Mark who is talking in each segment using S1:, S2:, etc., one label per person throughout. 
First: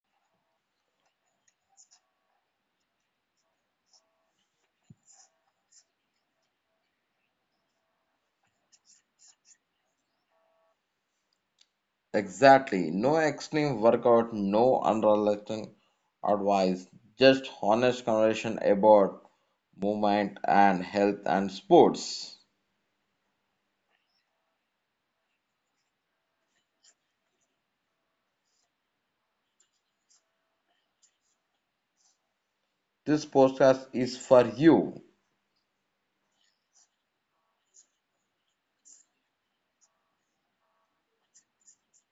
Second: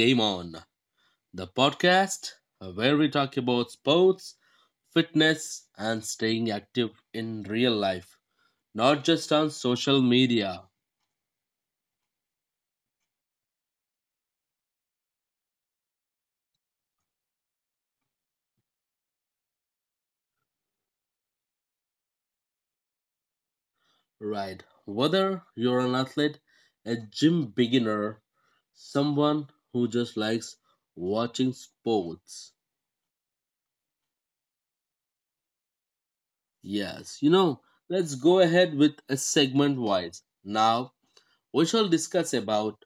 S1: Game On, the podcast where we talk about sports, fitness, and staying active in real life, not just on social media.
S2: Exactly. No extreme workout, no unrealistic advice, just honest conversation about movement and health and sports.
S1: Right, whether you're an athlete, a gym beginner, someone who just likes watching sports.
S2: This podcast is for you.
S1: Yes, let's go ahead with a segment wise. Now, we shall discuss about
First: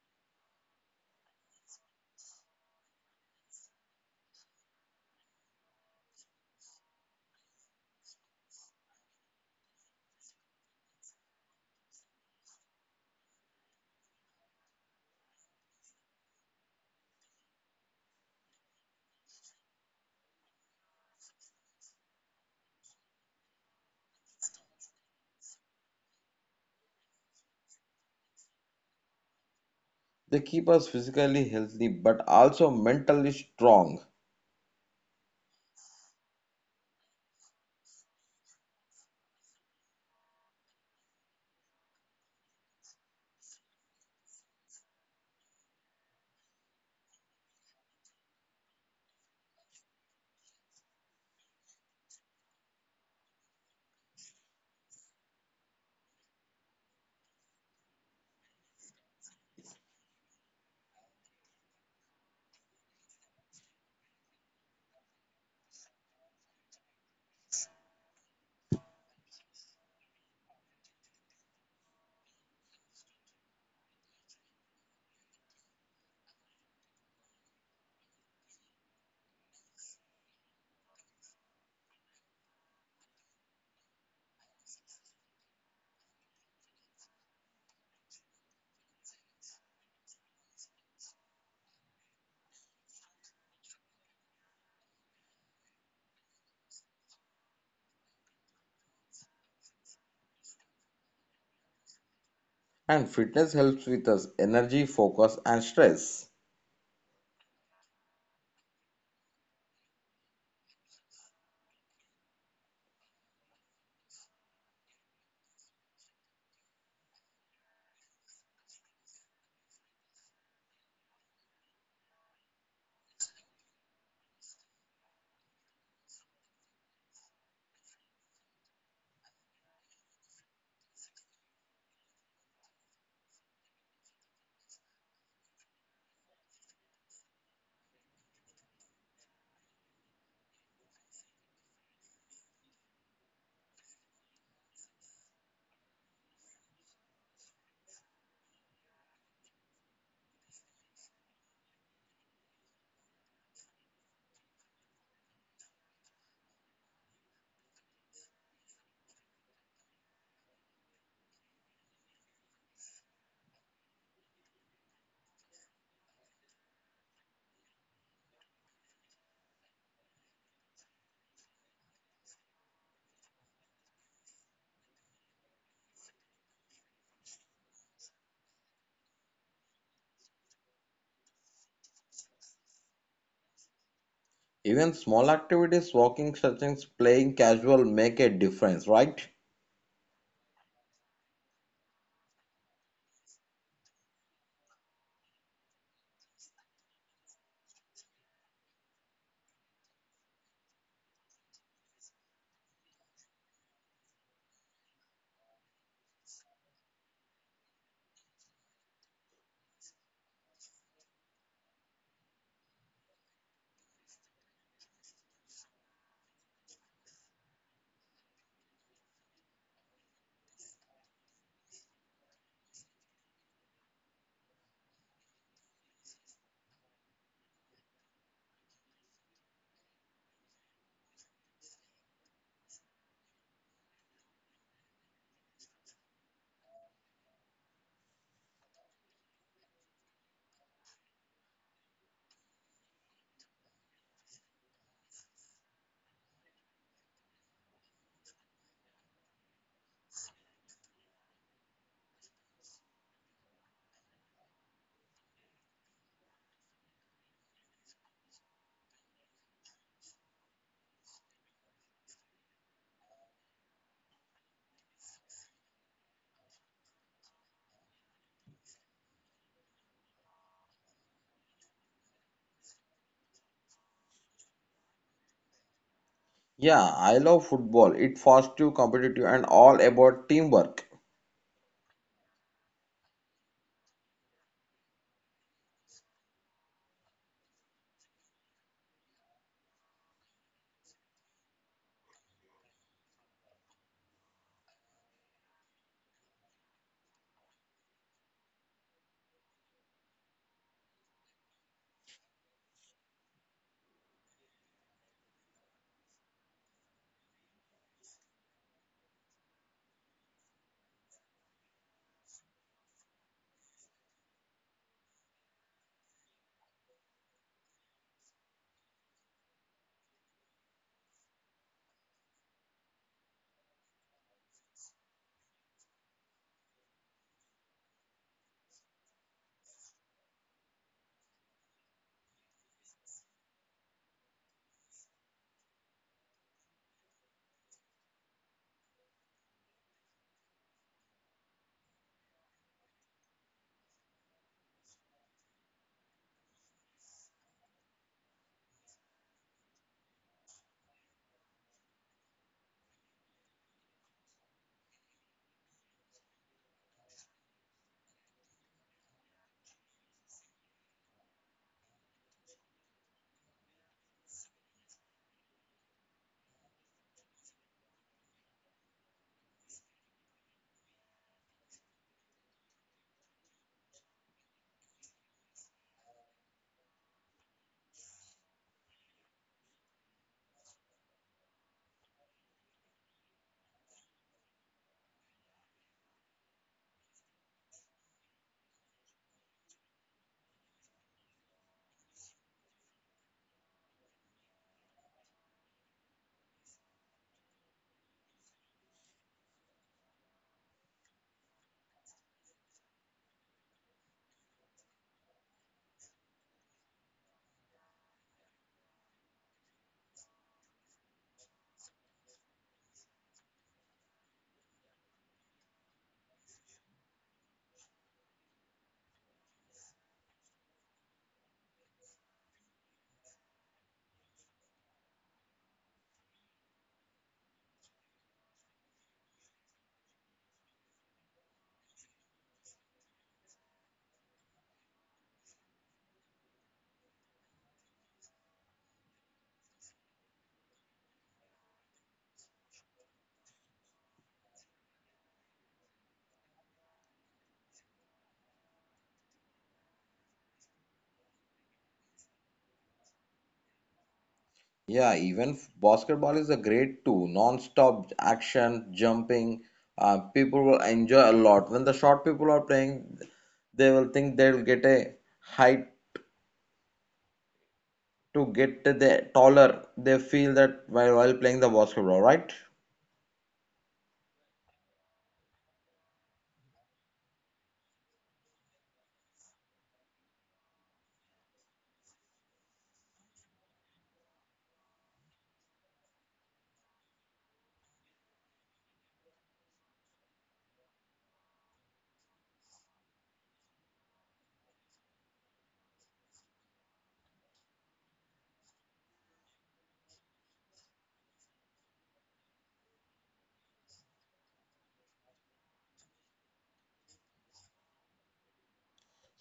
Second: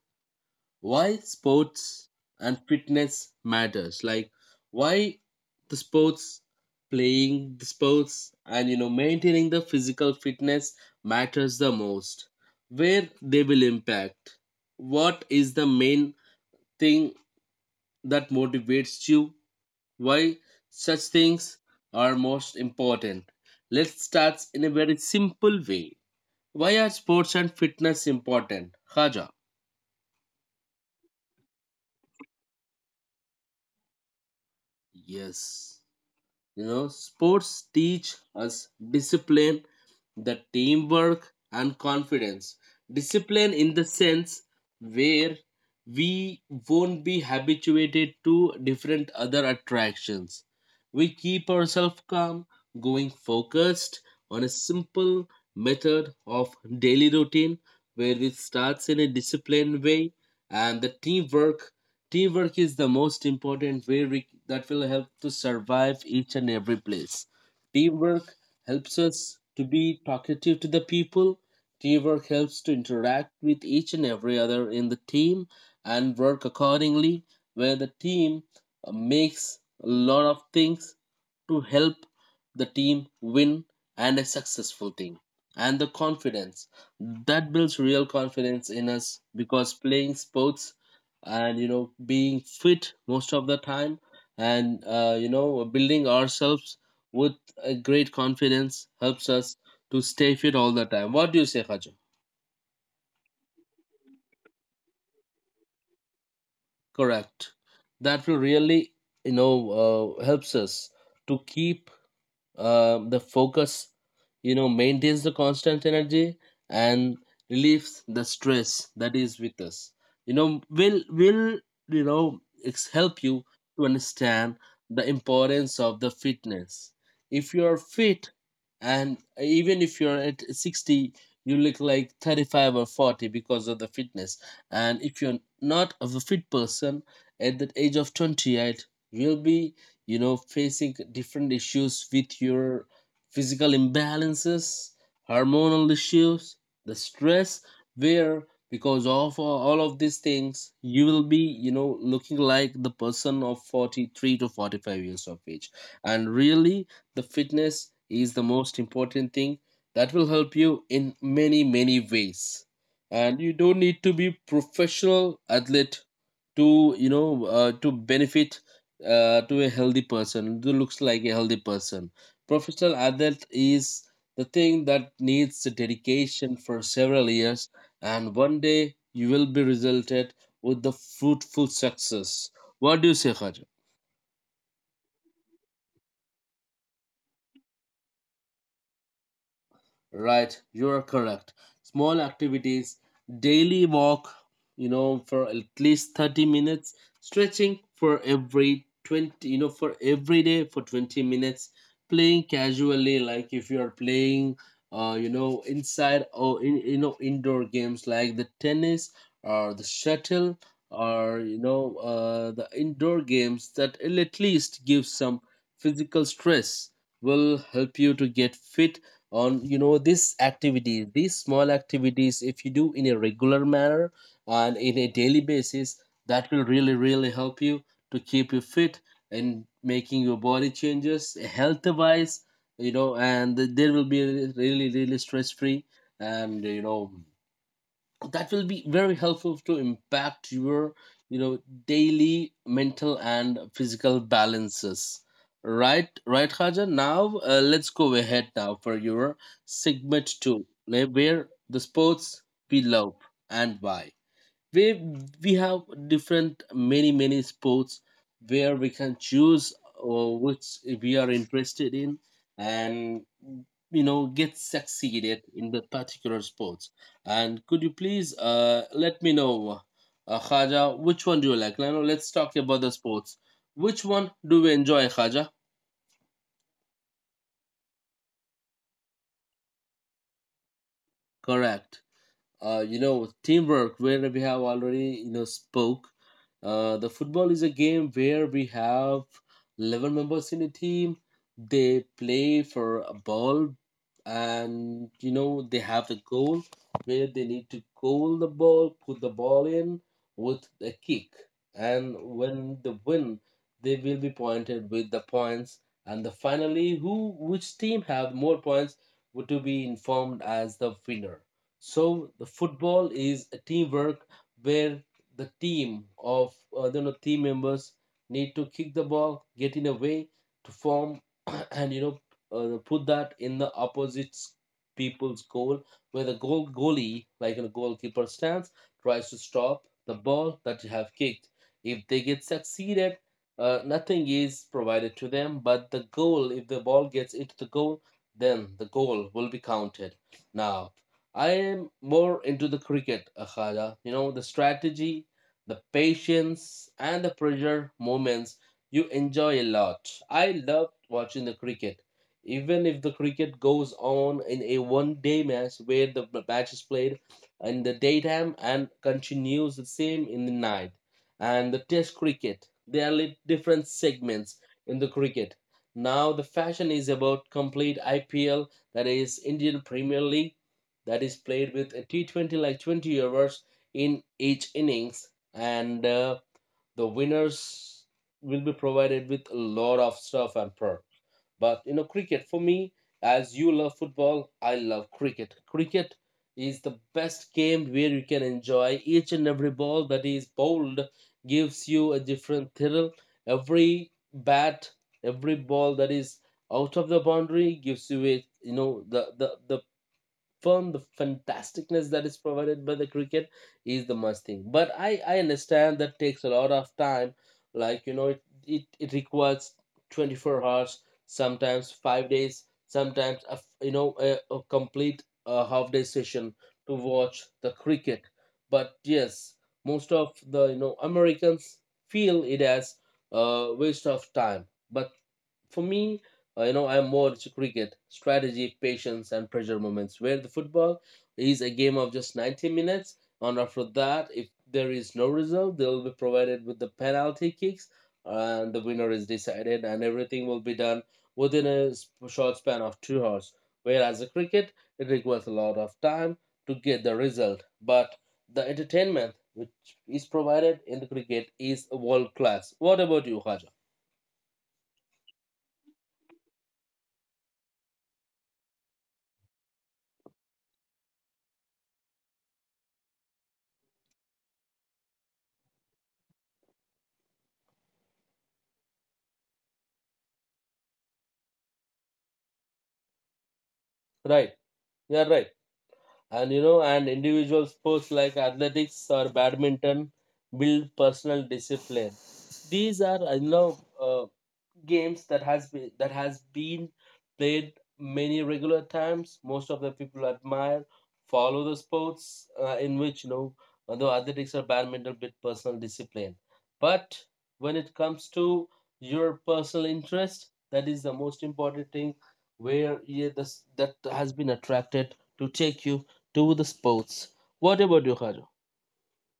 S1: why sports and fitness matters, like why the sports playing the sports and maintaining the physical fitness matters the most, where they will impact. What is the main thing that motivates you? Why such things are most important? Let's start in a very simple way. Why are sports and fitness important, Khaja?
S2: They keep us physically healthy but also mentally strong.
S1: Yes, sports teach us discipline, the teamwork and confidence. Discipline in the sense where we won't be habituated to different other attractions. We keep ourselves calm, going focused on a simple method of daily routine where it starts in a disciplined way. And the teamwork is the most important way we, that will help to survive each and every place. Teamwork helps us to be talkative to the people. Teamwork helps to interact with each and every other in the team and work accordingly, where the team makes a lot of things to help the team win and a successful thing. And the confidence that builds real confidence in us, because playing sports and being fit most of the time and building ourselves with a great confidence helps us to stay fit all the time. What do you say, Haja?
S2: And fitness helps with us energy, focus, and stress.
S1: Correct. That will really, helps us to keep the focus, maintains the constant energy and relieves the stress that is with us. You know will will you know ex- help you to understand the importance of the fitness. If you are fit, and even if you're at 60, you look like 35 or 40 because of the fitness. And if you're not of a fit person, at the age of 28, you'll be, facing different issues with your physical imbalances, hormonal issues, the stress, where because of all of these things you will be, looking like the person of 43 to 45 years of age. And really, the fitness is the most important thing that will help you in many many ways. And you don't need to be professional athlete to benefit, to a healthy person who looks like a healthy person. Professional adult is the thing that needs dedication for several years, and one day you will be resulted with the fruitful success. What do you say, Khaja?
S2: Even small activities, walking, stretching, playing casual make a difference, right?
S1: Right, you're correct. Small activities, daily walk, you know, for at least 30 minutes, stretching for every 20, for every day for 20 minutes, playing casually, like if you are playing, inside or in, indoor games like the tennis or the shuttle or, the indoor games that will at least give some physical stress, will help you to get fit on. This activity, these small activities, if you do in a regular manner and in a daily basis, that will really really help you to keep you fit and making your body changes health wise. And there will be really really stress free. And that will be very helpful to impact your, you know daily mental and physical balances. Right, right Haja. Now, let's go ahead now for your segment 2, where the sports we love and why we we have different many many sports where we can choose, which we are interested in, and get succeeded in the particular sports. And could you please let me know, khaja, which one do you like? Now let's talk about the sports. Which one do we enjoy, khaja?
S2: Yeah, I love football. It's fast, competitive, and all about teamwork.
S1: Correct. Teamwork, where we have already spoke, the football is a game where we have 11 members in a team. They play for a ball, and they have the goal, where they need to goal the ball, put the ball in with a kick. And when they win, they will be pointed with the points. And the finally who which team have more points would to be informed as the winner. So the football is a teamwork, where the team of team members need to kick the ball, get in a way to form, and put that in the opposite people's goal, where the goalie, like a goalkeeper, stands, tries to stop the ball that you have kicked. If they get succeeded, nothing is provided to them, but the goal. If the ball gets into the goal, then the goal will be counted. Now I am more into the cricket, Akhala. You know, the strategy, the patience, and the pressure moments you enjoy a lot. I loved watching the cricket. Even if the cricket goes on in a one day match, where the match is played in the daytime and continues the same in the night, and the test cricket, there are different segments in the cricket. Now, the fashion is about complete IPL, that is Indian Premier League, that is played with a T20, like 20 overs in each innings, and the winners will be provided with a lot of stuff and perks. But, cricket for me, as you love football, I love cricket. Cricket is the best game where you can enjoy each and every ball that is bowled, gives you a different thrill. Every bat, every ball that is out of the boundary gives you a, you know the confirm, the fantasticness that is provided by the cricket is the must thing. But I understand that takes a lot of time. Like, it requires 24 hours, sometimes 5 days, sometimes, a, f- you know, a complete half day session to watch the cricket. But yes, most of the, Americans feel it as a waste of time. But for me, I'm more to cricket, strategy, patience, and pressure moments. Where the football is a game of just 90 minutes, and after that, if there is no result, they'll be provided with the penalty kicks, and the winner is decided, and everything will be done within a short span of 2 hours. Whereas the cricket, it requires a lot of time to get the result, but the entertainment which is provided in the cricket is world class. What about you, Khaja?
S2: Yeah, even basketball is a great too. Non-stop action, jumping. People will enjoy a lot. When the short people are playing, they will think they'll get a height to get the taller. They feel that while playing the basketball, right?
S1: Right? Yeah, right. and you know and individual sports like athletics or badminton build personal discipline. These are, games that has been played many regular times. Most of the people admire, follow the sports, in which you know, although athletics or badminton bit personal discipline, but when it comes to your personal interest, that is the most important thing. Where yeah, this, that has been attracted to take you to the sports. What about you, Haru?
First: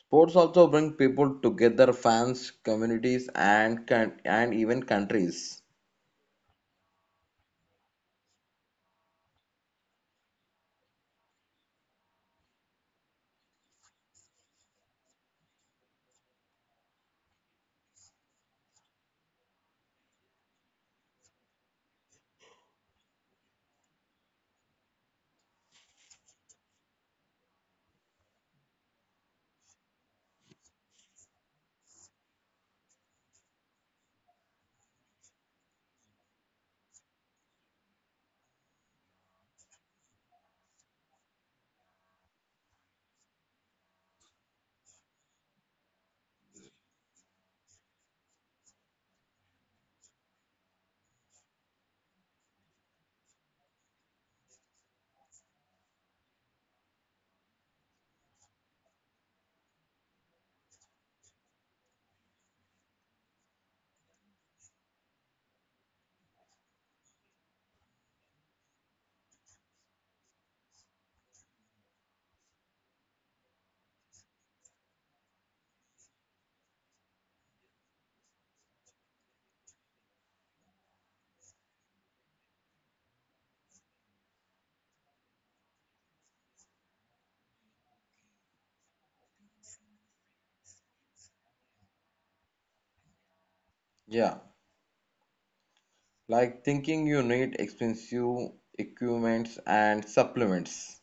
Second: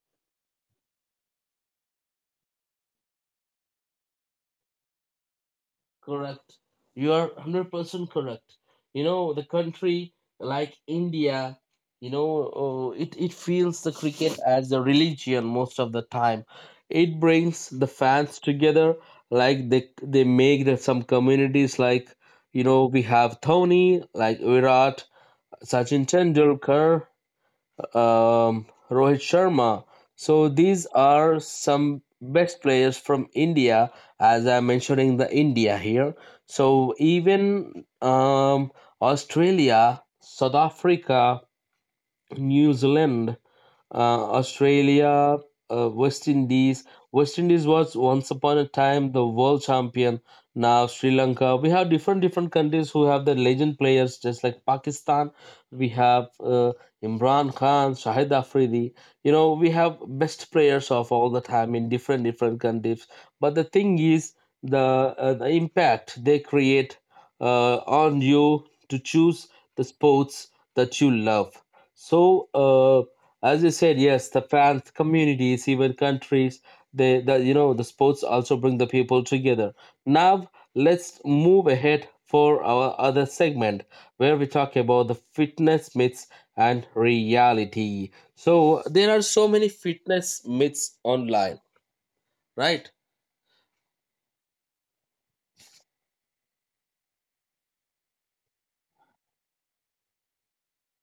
S2: Sports also bring people together, fans, communities, and can, and even countries.
S1: Correct. You are 100% correct. You know, the country like India, you know, oh, it feels the cricket as a religion most of the time. It brings the fans together, like they make the, some communities like, you know, we have Dhoni, like Virat, Sachin Tendulkar, Rohit Sharma. So these are some best players from India, as I'm mentioning the India here. So even, Australia, South Africa, New Zealand, Australia, West Indies. West Indies was once upon a time the world champion. Now Sri Lanka. We have different different countries who have their legend players, just like Pakistan. We have Imran Khan, Shahid Afridi. You know, we have best players of all the time in different different countries. But the thing is, the impact they create uh, on you to choose the sports that you love. So. As you said, yes, the fans, communities, even countries, they, the, the sports also bring the people together. Now, let's move ahead for our other segment where we talk about the fitness myths and reality. So there are so many fitness myths online, right?
S2: Yeah, like thinking you need expensive equipments and supplements.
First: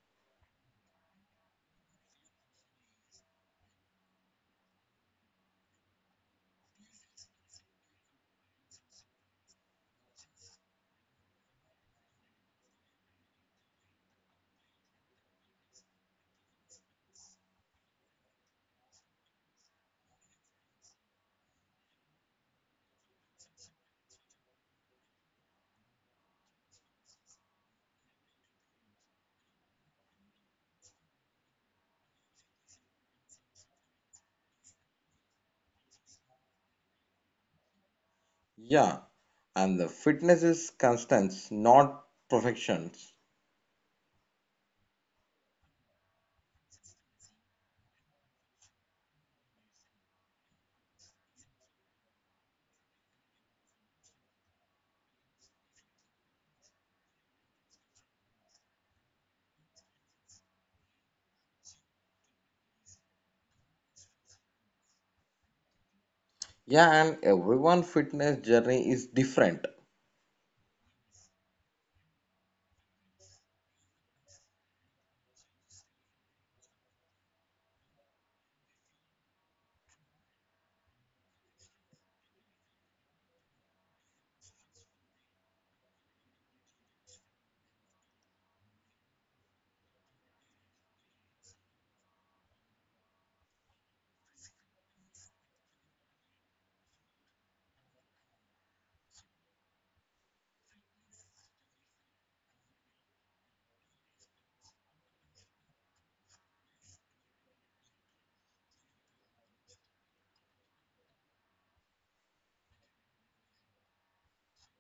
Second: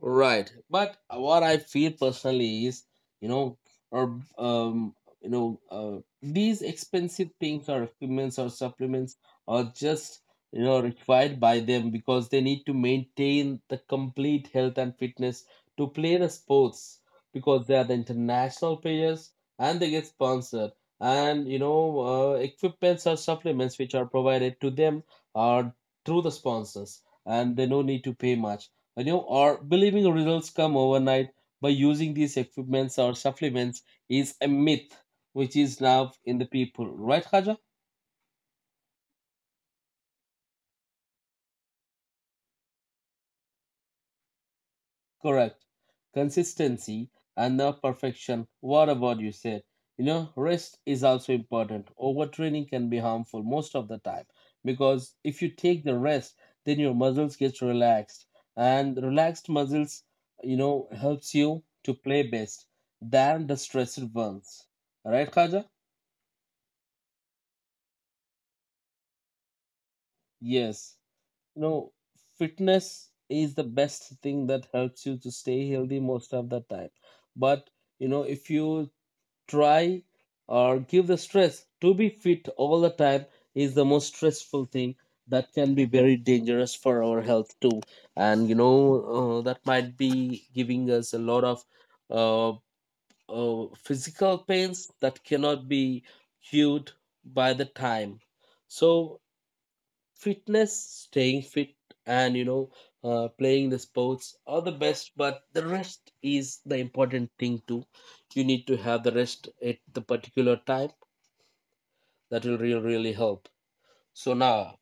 S1: Right, but what I feel personally is, you know, or um, these expensive things or equipments or supplements are just required by them because they need to maintain the complete health and fitness to play the sports, because they are the international players and they get sponsored. And equipments or supplements which are provided to them are through the sponsors, and they no need to pay much. You know, or believing results come overnight by using these equipments or supplements is a myth which is now in the people. Right, Khaja?
S2: Yeah, and the fitness is constants, not perfections.
S1: Correct. Consistency and not perfection. What about you said? You know, rest is also important. Overtraining can be harmful most of the time because if you take the rest, then your muscles get relaxed. And relaxed muscles, you know, helps you to play best than the stressed ones. Right, Khaja?
S2: Yeah, and everyone fitness journey is different.
S1: Yes. You know, fitness is the best thing that helps you to stay healthy most of the time. But, you know, if you try or give the stress to be fit all the time is the most stressful thing that can be very dangerous for our health too. And, you know, that might be giving us a lot of uh, physical pains that cannot be cured by the time. So, fitness, staying fit, and you know, playing the sports are the best, but the rest is the important thing too. You need to have the rest at the particular time. That will really really help. So now,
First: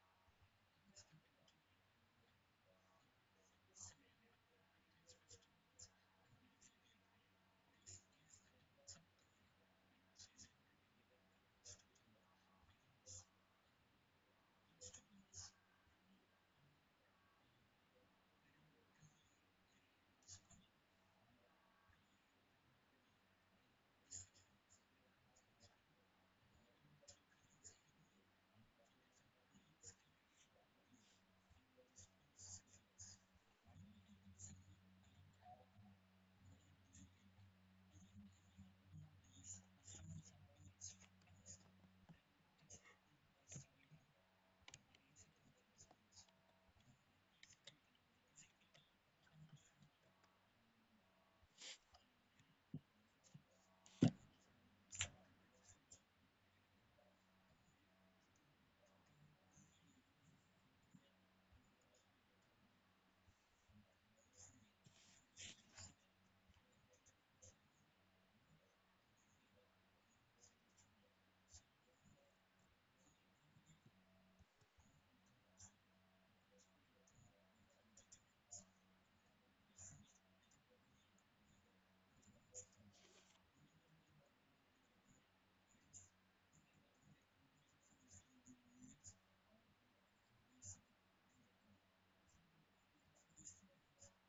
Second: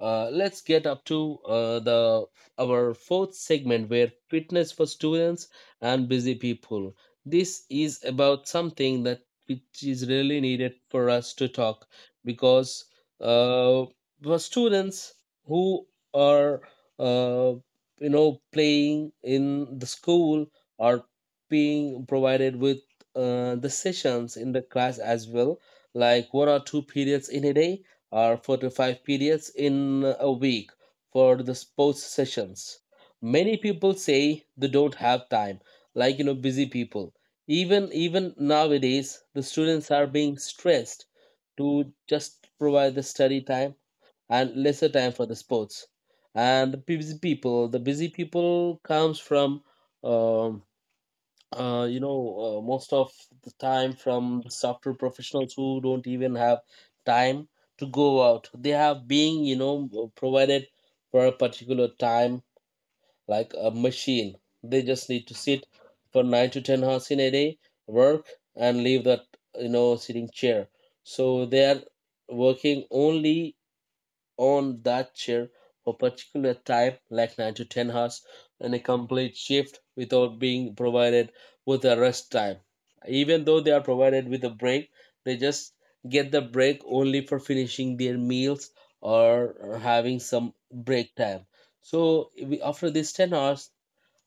S1: let's get up to the our fourth segment, where fitness for students and busy people. This is about something that which is really needed for us to talk, because uh, for students who are, uh, you know, playing in the school or being provided with the sessions in the class as well, like one or two periods in a day or 4 to 5 periods in a week for the sports sessions. Many people say they don't have time, like you know, busy people. Even nowadays, the students are being stressed to just provide the study time and lesser time for the sports. And the busy people comes from um, you know, most of the time from the software professionals who don't even have time to go out. They have being, you know, provided for a particular time, like a machine. They just need to sit for 9 to 10 hours in a day, work, and leave that, you know, sitting chair. So they are working only on that chair for a particular time, like 9 to 10 hours, and a complete shift without being provided with a rest time. Even though they are provided with a break, they just get the break only for finishing their meals or having some break time. So we, after these 10 hours,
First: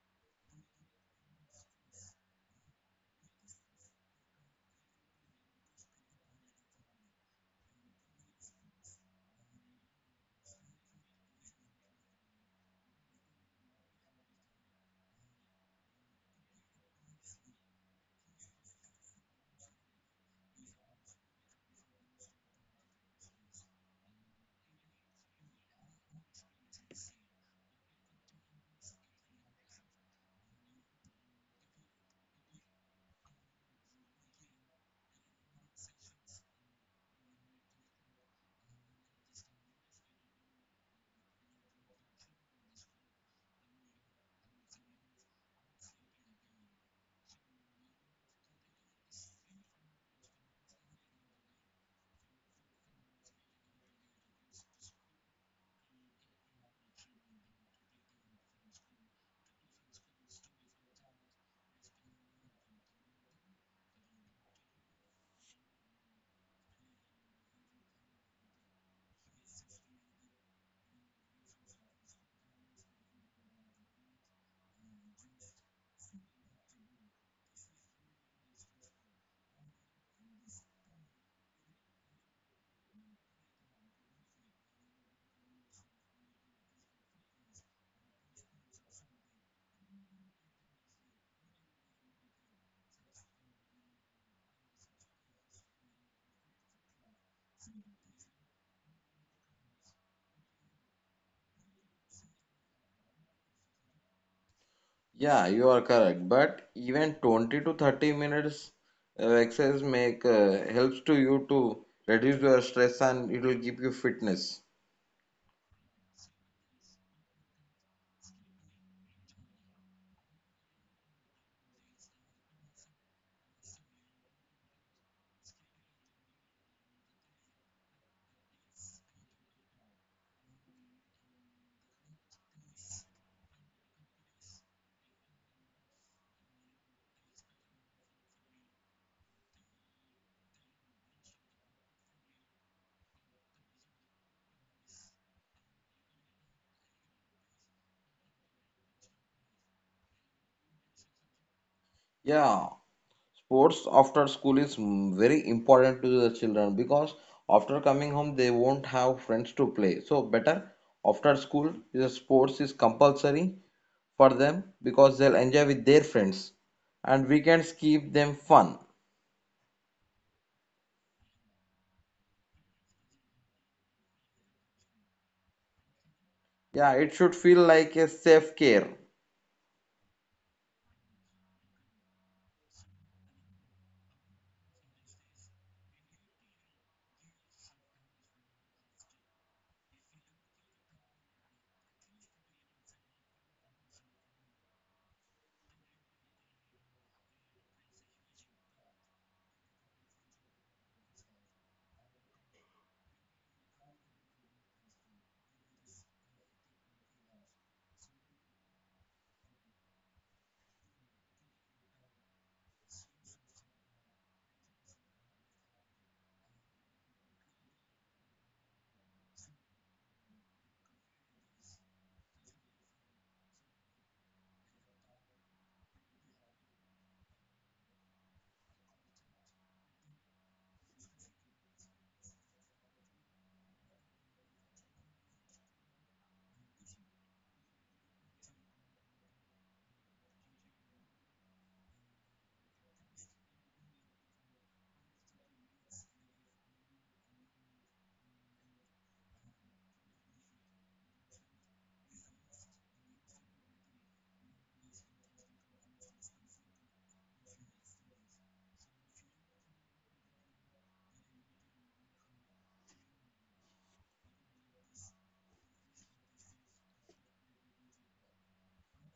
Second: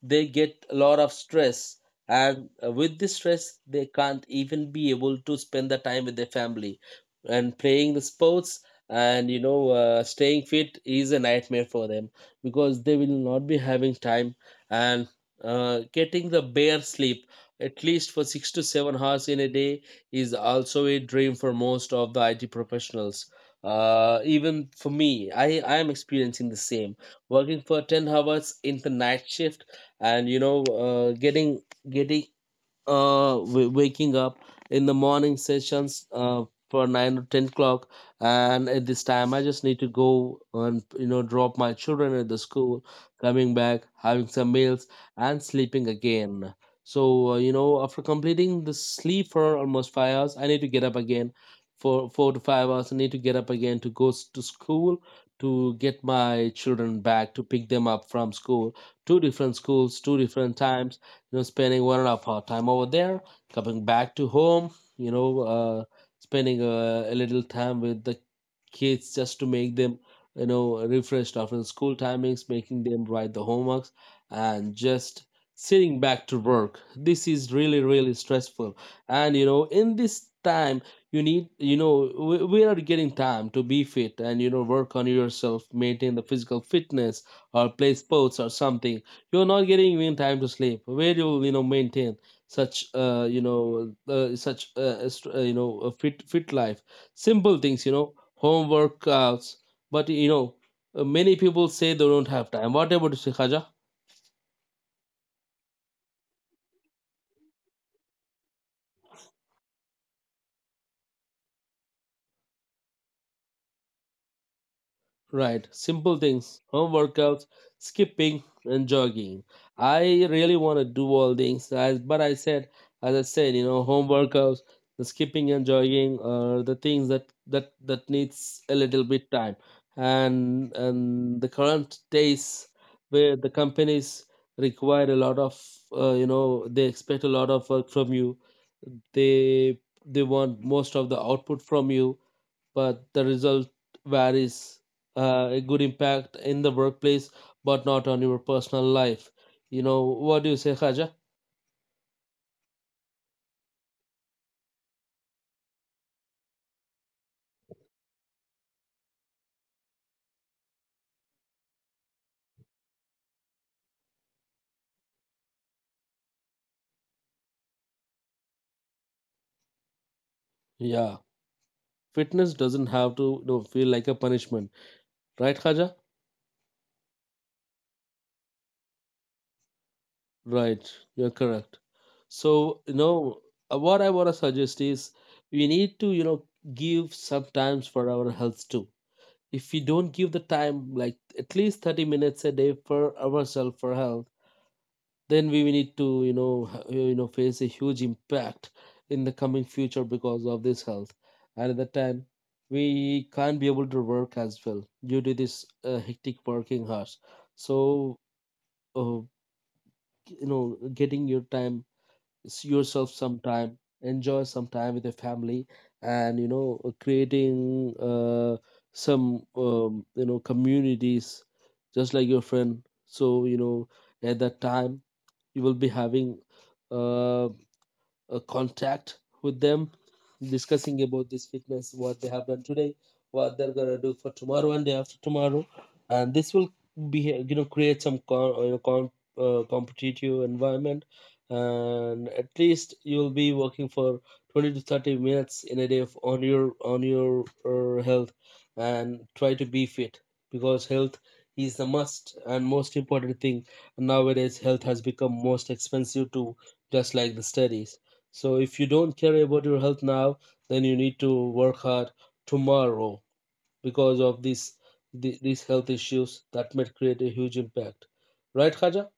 S1: they get a lot of stress, and with this stress they can't even be able to spend the time with their family and playing the sports, and you know, staying fit is a nightmare for them because they will not be having time. And getting the bare sleep at least for 6 to 7 hours in a day is also a dream for most of the IT professionals. Even for me, I am experiencing the same, working for 10 hours in the night shift, and you know, getting waking up in the morning sessions for 9 or 10 o'clock. And at this time I just need to go and you know, drop my children at the school, coming back, having some meals, and sleeping again. So you know, after completing the sleep for almost 5 hours, I need to get up again. For 4 to 5 hours I need to get up again to go to school, to get my children back, to pick them up from school. Two different schools, two different times, you know, spending 1.5 hour time over there, coming back to home, you know, spending a little time with the kids, just to make them, you know, refreshed after the school timings, making them write the homeworks and just sitting back to work. This is really really stressful. And you know, in this time you need, you know, we are getting time to be fit and you know, work on yourself, maintain the physical fitness or play sports or something. You're not getting even time to sleep. Where you'll, you know, maintain such you know, a fit life. Simple things, you know, home workouts. But you know, many people say they don't have time. What about you, Khaja?
S2: Yeah, you are correct. But even 20 to 30 minutes exercise make helps to you to reduce your stress and it will give you fitness.
S1: Right. Simple things, home workouts, skipping, and jogging. I really want to do all things, but I said, as I said, you know, home workouts, the skipping and jogging are the things that needs a little bit time, and the current days where the companies require a lot of, you know, they expect a lot of work from you. They they want most of the output from you, but the result varies. A good impact in the workplace, but not on your personal life. You know, what do you say, Khaja?
S2: Yeah, sports after school is mm, very important to the children because after coming home they won't have friends to play. So better after school the sports is compulsory for them because they'll enjoy with their friends and weekends keep them fun.
S1: Yeah, fitness doesn't have to, you know, feel like a punishment, right, Khaja?
S2: Yeah, it should feel like a safe care.
S1: Right, you're correct. So, you know, what I want to suggest is we need to, you know, give some times for our health too. If we don't give the time, like at least 30 minutes a day for ourselves for health, then we will need to, you know, you know, face a huge impact in the coming future because of this health, and at that time we can't be able to work as well due to this hectic working hours. So uh, you know, getting your time, yourself some time, enjoy some time with your family, and you know, creating some you know, communities just like your friend. So you know, at that time you will be having uh, a contact with them, discussing about this fitness, what they have done today, what they're going to do for tomorrow and day after tomorrow, and this will be, you know, create some you know, competitive environment, and at least you'll be working for 20 to 30 minutes in a day on your health, and try to be fit, because health is the must and most important thing. Nowadays health has become most expensive too, just like the studies. So if you don't care about your health now, then you need to work hard tomorrow, because of this these health issues that might create a huge impact. Right, Khaja?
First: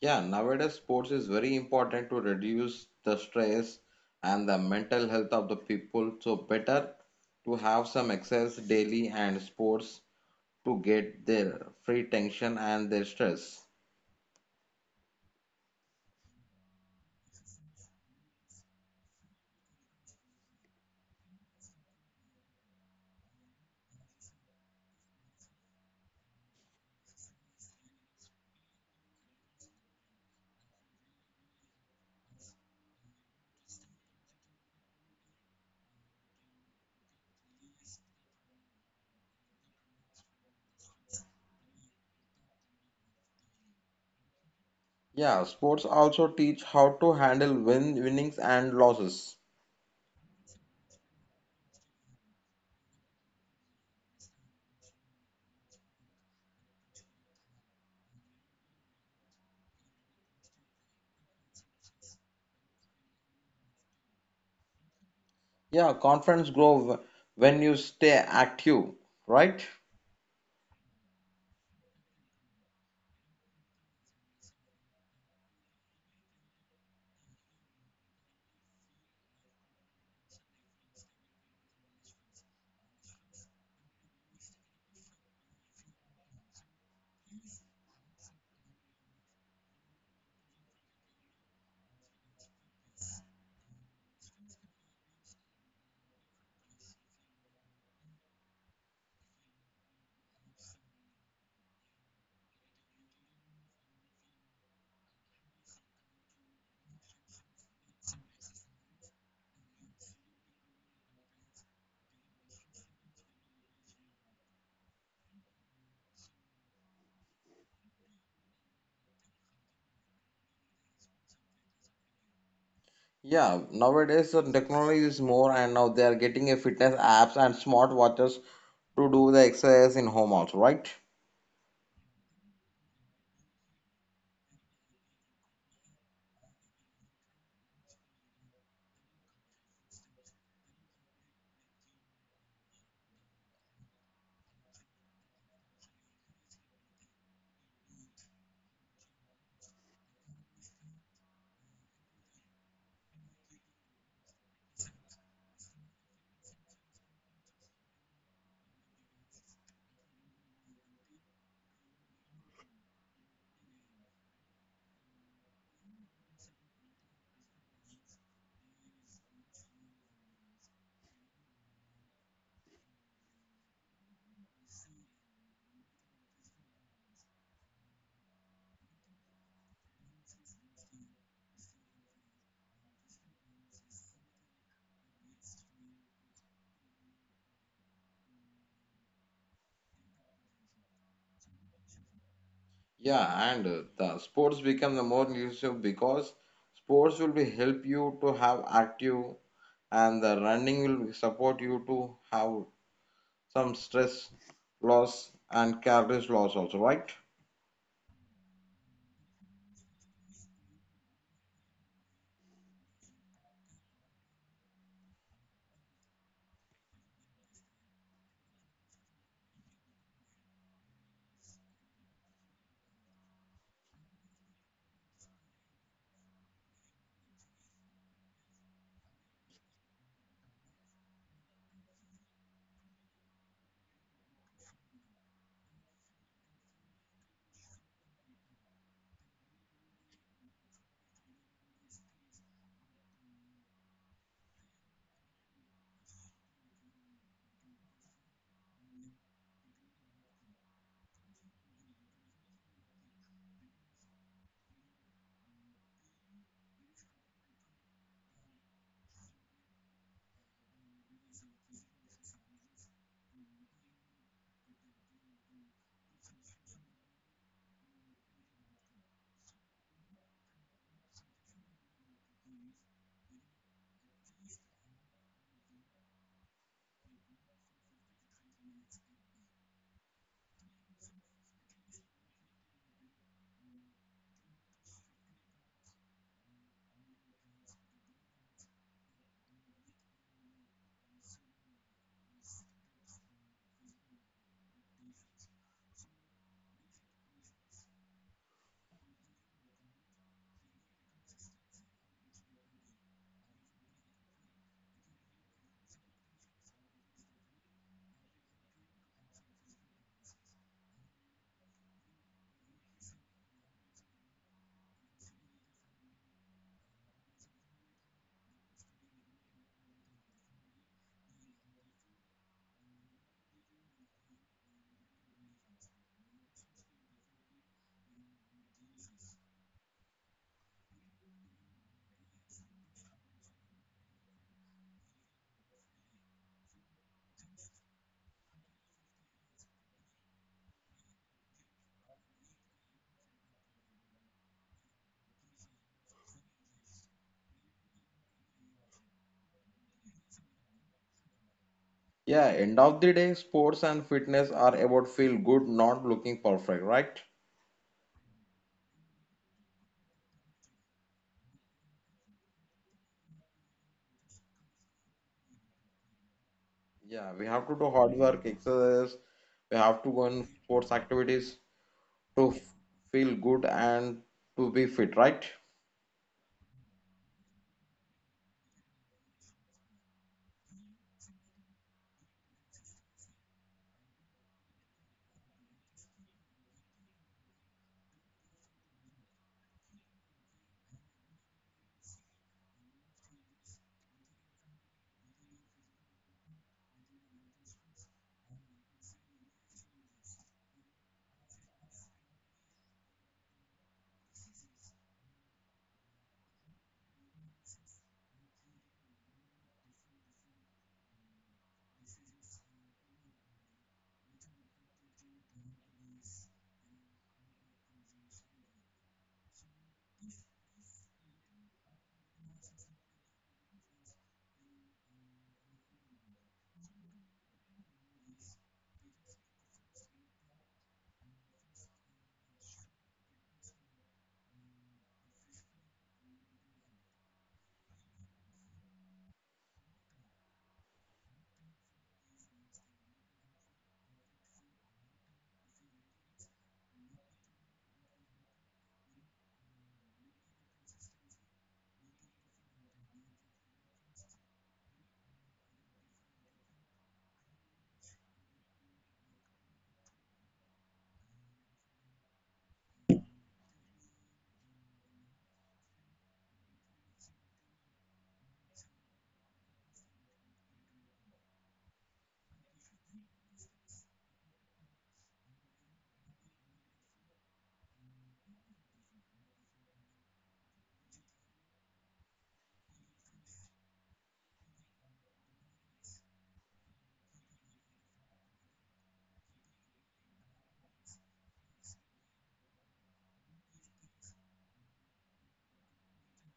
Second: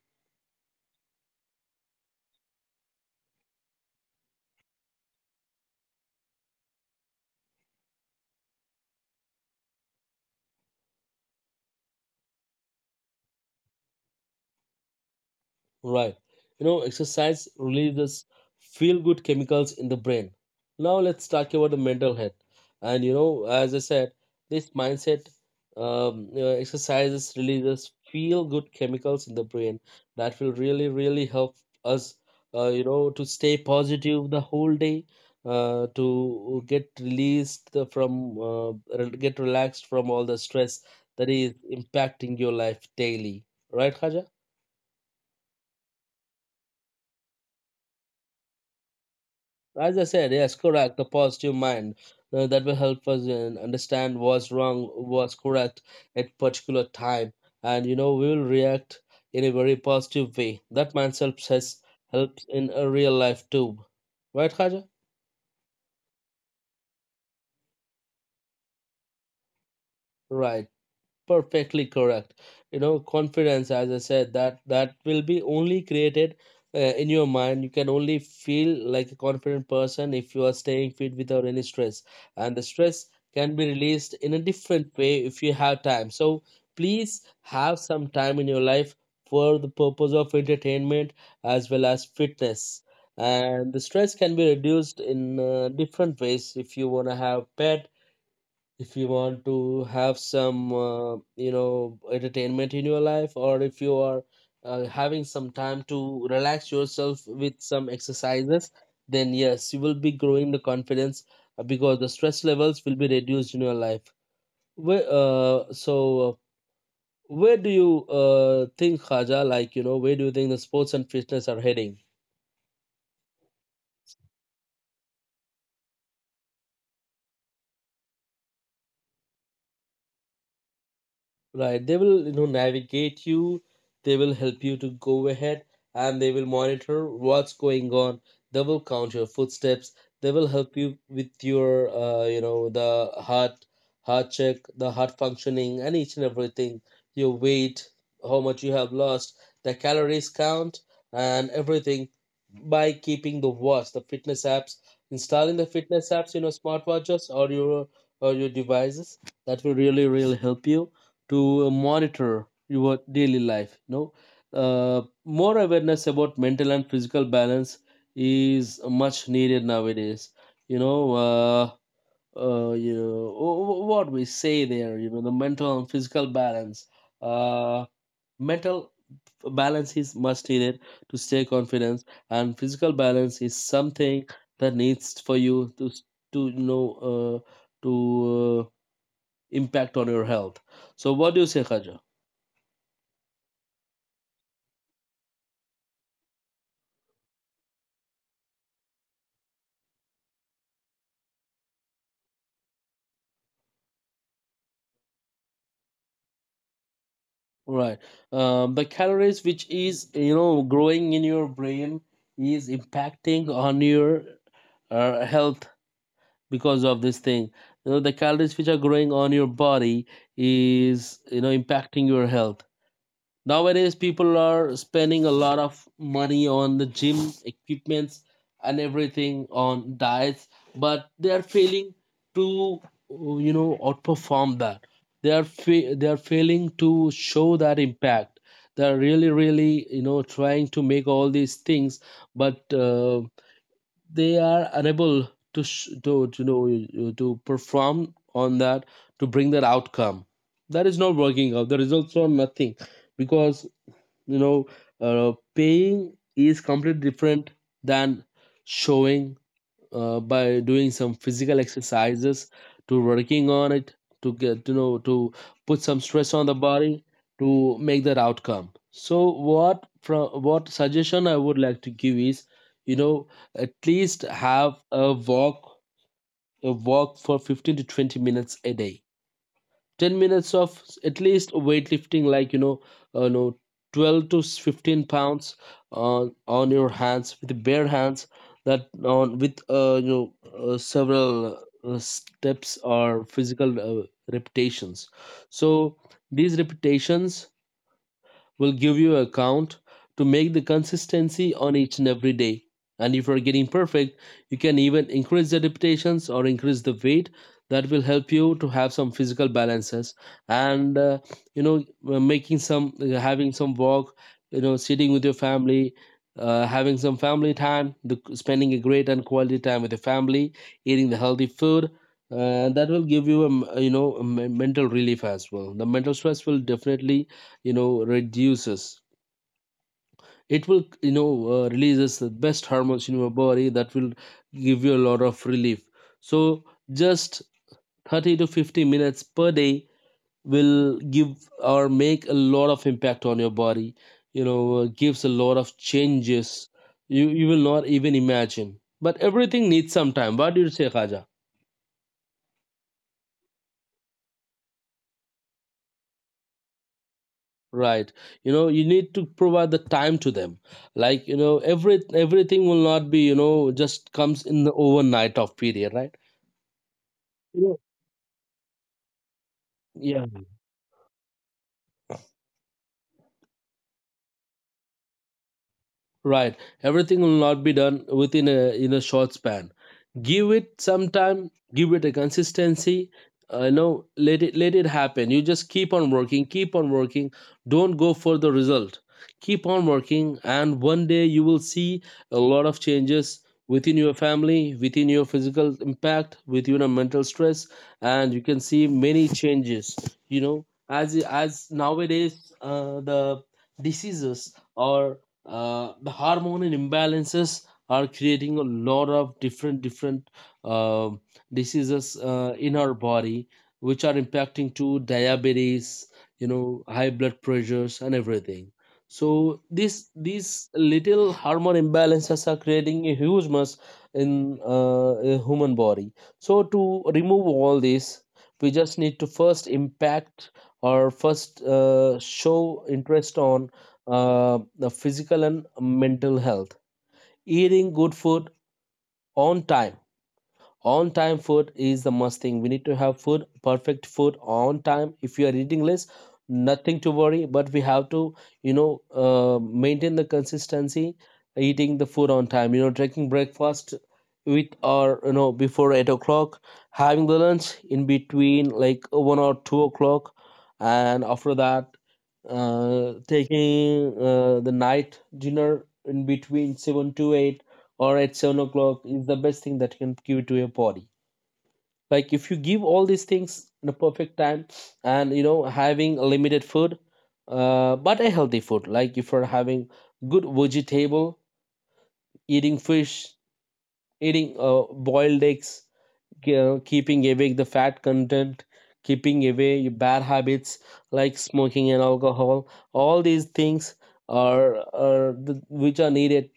S2: Yeah, nowadays sports is very important to reduce the stress and the mental health of the people. So better to have some exercise daily and sports to get their free tension and their stress.
S1: Right. You know, exercise releases feel good chemicals in the brain. Now let's talk about the mental health. And you know, as I said, this mindset, you know, exercises releases feel good chemicals in the brain that will really, really help us, you know, to stay positive the whole day, to get released from, get relaxed from all the stress that is impacting your life daily. Right, Khaja?
S2: Yeah, sports also teach how to handle winnings and losses.
S1: As I said, yes, correct. The positive mind, that will help us in understand what's wrong, what's correct at particular time, and you know, we will react in a very positive way. That mindset has helps in a real life too, right, Khaja?
S2: Yeah, confidence when you stay active, right?
S1: Right. Perfectly correct. You know, confidence, as I said, that will be only created in your mind. You can only feel like a confident person if you are staying fit without any stress, and the stress can be released in a different way if you have time. So please have some time in your life for the purpose of entertainment as well as fitness, and the stress can be reduced in different ways. If you want to have pet, if you want to have some you know, entertainment in your life, or if you are having some time to relax yourself with some exercises, then yes, you will be growing the confidence, because the stress levels will be reduced in your life. Where, where do you think, Khaja, like you know, where do you think the sports and fitness are heading?
S2: Yeah, nowadays the technology is more, and now they are getting a fitness apps and smart watches to do the exercise in home also, right?
S1: Right. They will, you know, navigate you. They will help you to go ahead, and they will monitor what's going on. They will count your footsteps. They will help you with your, you know, the heart, heart check, the heart functioning and each and everything, your weight, how much you have lost, the calories count and everything, by keeping the watch, the fitness apps, installing the fitness apps in your smartwatches or your devices. That will really, really help you to monitor your daily life. You know, more awareness about mental and physical balance is much needed nowadays. You know, you know, what we say there, you know, the mental and physical balance, uh, mental balance is much needed to stay confident, and physical balance is something that needs for you to to you know, to uh, impact on your health. So what do you say, Khaja?
S2: Yeah, and the sports become the more useful because sports will be help you to have active, and the running will support you to have some stress loss and calories loss also, right?
S1: Right. The calories which is growing in your brain is impacting on your health because of this thing. You know the calories which are growing on your body is impacting your health. Nowadays, people are spending a lot of money on the gym equipments and everything on diets, but they are failing to outperform that. They are they are failing to show that impact. They are really really trying to make all these things, but they are unable to know to perform on that, to bring that outcome. That is not working out. The results are nothing because you know paying is completely different than showing, by doing some physical exercises, to working on it, to get to put some stress on the body to make that outcome. So what from what suggestion I would like to give is, you know at least have a walk for 15 to 20 minutes a day, 10 minutes of at least weightlifting, like uh, you know 12 to 15 pounds on your hands, with bare hands, that, on with several steps or physical repetitions. So these repetitions will give you a count to make the consistency on each and every day. And if you're getting perfect, you can even increase the repetitions or increase the weight. That will help you to have some physical balances, and making some, having some walk, sitting with your family, having some family time, spending a great and quality time with your family, eating the healthy food. That will give you a m- you know a me- mental relief as well. The mental stress will definitely reduces. It will releases the best hormones in your body that will give you a lot of relief. So just 30 to 50 minutes per day will give or make a lot of impact on your body, gives a lot of changes you will not even imagine. But everything needs some time. What do you say, khaja?
S2: Yeah, end of the day, sports and fitness are about feel good, not looking perfect, right?
S1: Right. You know, you need to provide the time to them, like everything will not be just comes in the overnight of period, right?
S2: Yeah, we
S1: You
S2: have to
S1: know,
S2: do hard work, exercise. We have to go
S1: yeah.
S2: in sports activities to feel good and to be fit, right?
S1: Right. Everything will not be done within a in a short span. Give it some time. Give it a consistency. Let it happen. You just keep on working. Keep on working. Don't go for the result. Keep on working, and one day you will see a lot of changes within your family, within your physical impact, within your mental stress, and you can see many changes. You know, as nowadays, the diseases are, the hormone imbalances are creating a lot of different different uh, diseases in our body, which are impacting to diabetes, high blood pressures and everything. So this these little hormone imbalances are creating a huge mess in, a human body. So to remove all this, we just need to first impact or first show interest on the physical and mental health. Eating good food on time. On time food is the must thing. We need to have food, perfect food on time. If you are eating less, nothing to worry, but we have to, maintain the consistency, eating the food on time, taking breakfast with, or, before 8 o'clock, having the lunch in between, like 1 or 2 o'clock, and after that, taking the night dinner in between 7 to 8, or at 7 o'clock, is the best thing that you can give to your body. Like if you give all these things in a perfect time, and having a limited food, but a healthy food, like if you're having good vegetable, eating fish, eating boiled eggs, keeping away the fat content, keeping away your bad habits like smoking and alcohol. All these things are, which are needed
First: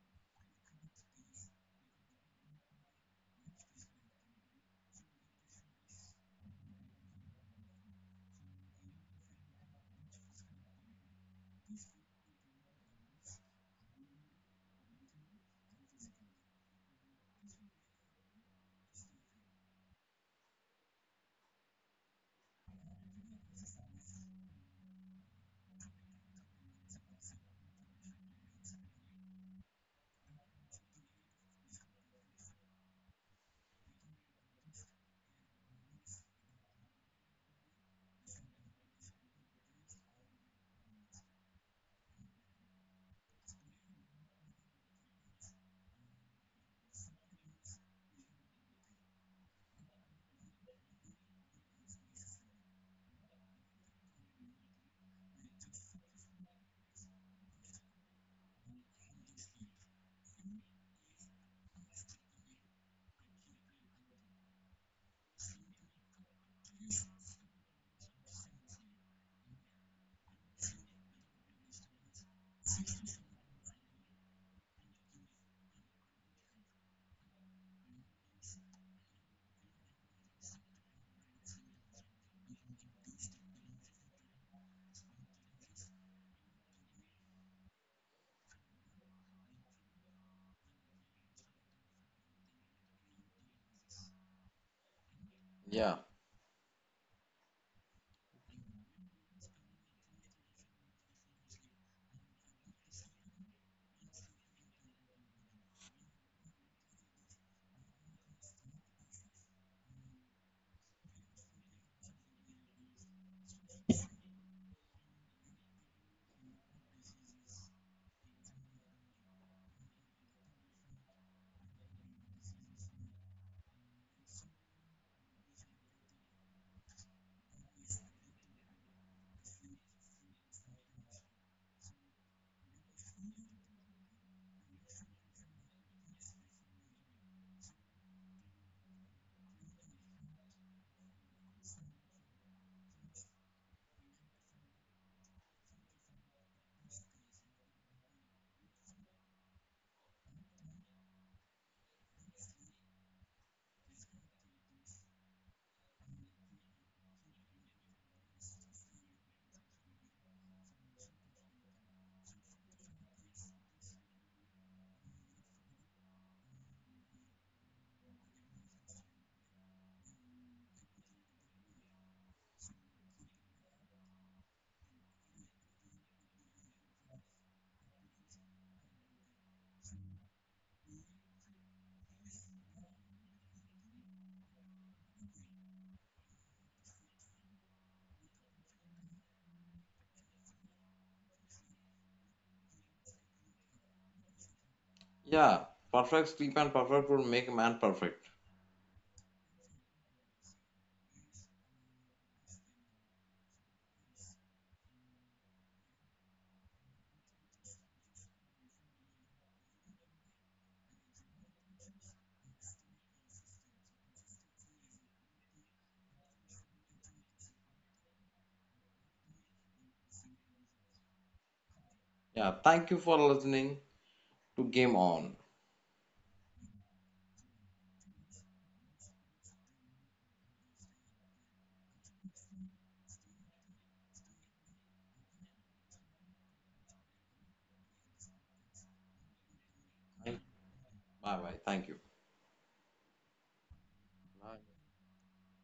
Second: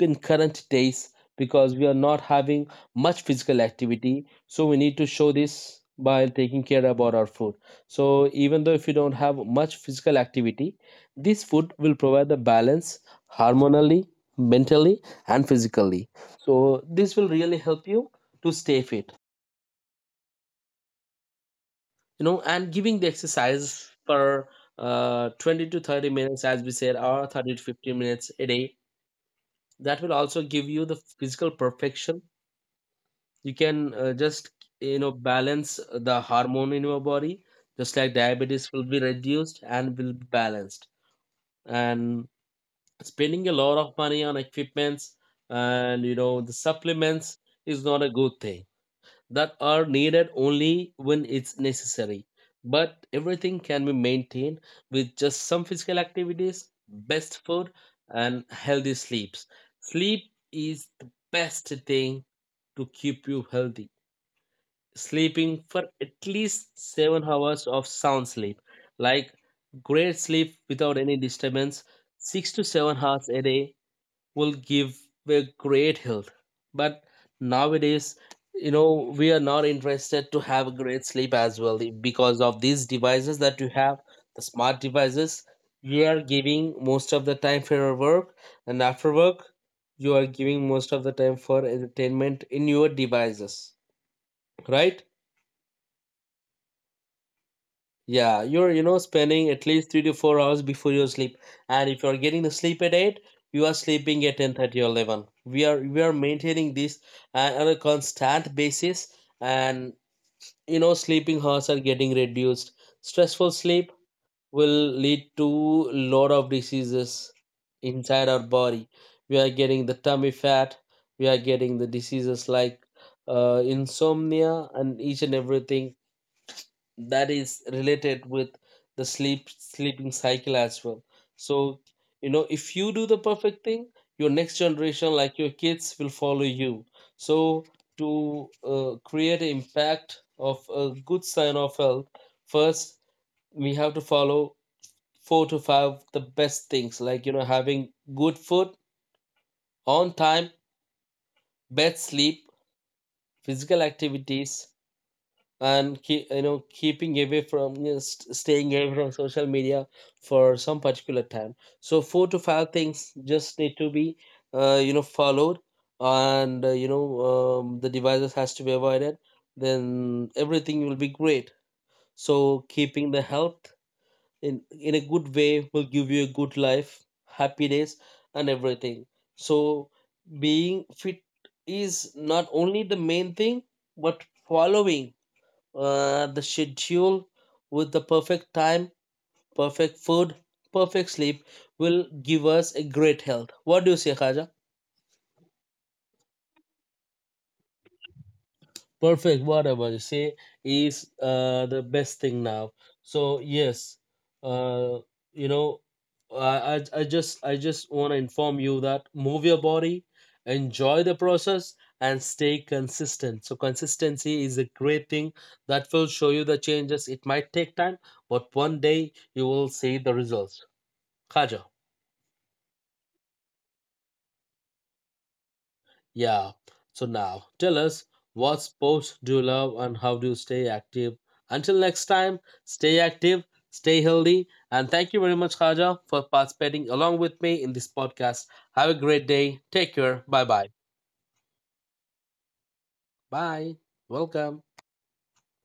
S1: in current days, because we are not having much physical activity. So we need to show this by taking care about our food. So even though if you don't have much physical activity, this food will provide the balance hormonally, mentally, and physically. So this will really help you to stay fit, and giving the exercise for, 20 to 30 minutes as we said, or 30 to 50 minutes a day. That will also give you the physical perfection. You can, just balance the hormone in your body, just like diabetes will be reduced and will be balanced. And spending a lot of money on equipments and the supplements is not a good thing. That are needed only when it's necessary. But everything can be maintained with just some physical activities, best food, and healthy sleeps. Sleep is the best thing to keep you healthy. Sleeping for at least 7 hours of sound sleep, like great sleep without any disturbance, 6 to 7 hours a day will give a great health. But nowadays, we are not interested to have a great sleep as well, because of these devices that you have, the smart devices. You are giving most of the time for your work, and after work, you are giving most of the time for entertainment in your devices, right?
S2: Yeah,
S1: Yeah, you're spending at least 3 to 4 hours before you sleep, and if you're getting the sleep at 8, you are sleeping at 10:30 or 11. We are maintaining this, on a constant basis, and sleeping hours are getting reduced. Stressful sleep will lead to lot of diseases inside our body. We are getting the tummy fat. We are getting the diseases like, insomnia and each and everything that is related with the sleeping cycle as well. So if you do the perfect thing, your next generation like your kids will follow you. So to, create an impact of a good sign of health, first we have to follow four to five the best things, like having good food on time, bed sleep, physical activities, and keeping away from, staying away from social media for some particular time. So four to five things just need to be, followed, and the devices has to be avoided. Then everything will be great. So keeping the health in a good way will give you a good life, happy days, and everything. So being fit is not only the main thing, but following, the schedule with the perfect time, perfect food, perfect sleep will give us a great health. What do you say, Khaja?
S2: yeah. Perfect sleep and perfect food make a man perfect.
S1: Perfect. Whatever you say is the best thing now. So yes, uh, you know, I just want to inform you that move your body, enjoy the process, and stay consistent. So consistency is a great thing that will show you the changes. It might take time, but one day you will see the results. Khaja.
S2: Yeah, thank you for listening to Game On.
S1: Yeah. So now, tell us what sports do you love and how do you stay active? Until next time, stay active, stay healthy, and thank you very much, Khaja, for participating along with me in this podcast. Have a great day. Take care. Bye bye.
S2: Bye bye. Thank you.
S1: Bye. Welcome.
S2: Bye.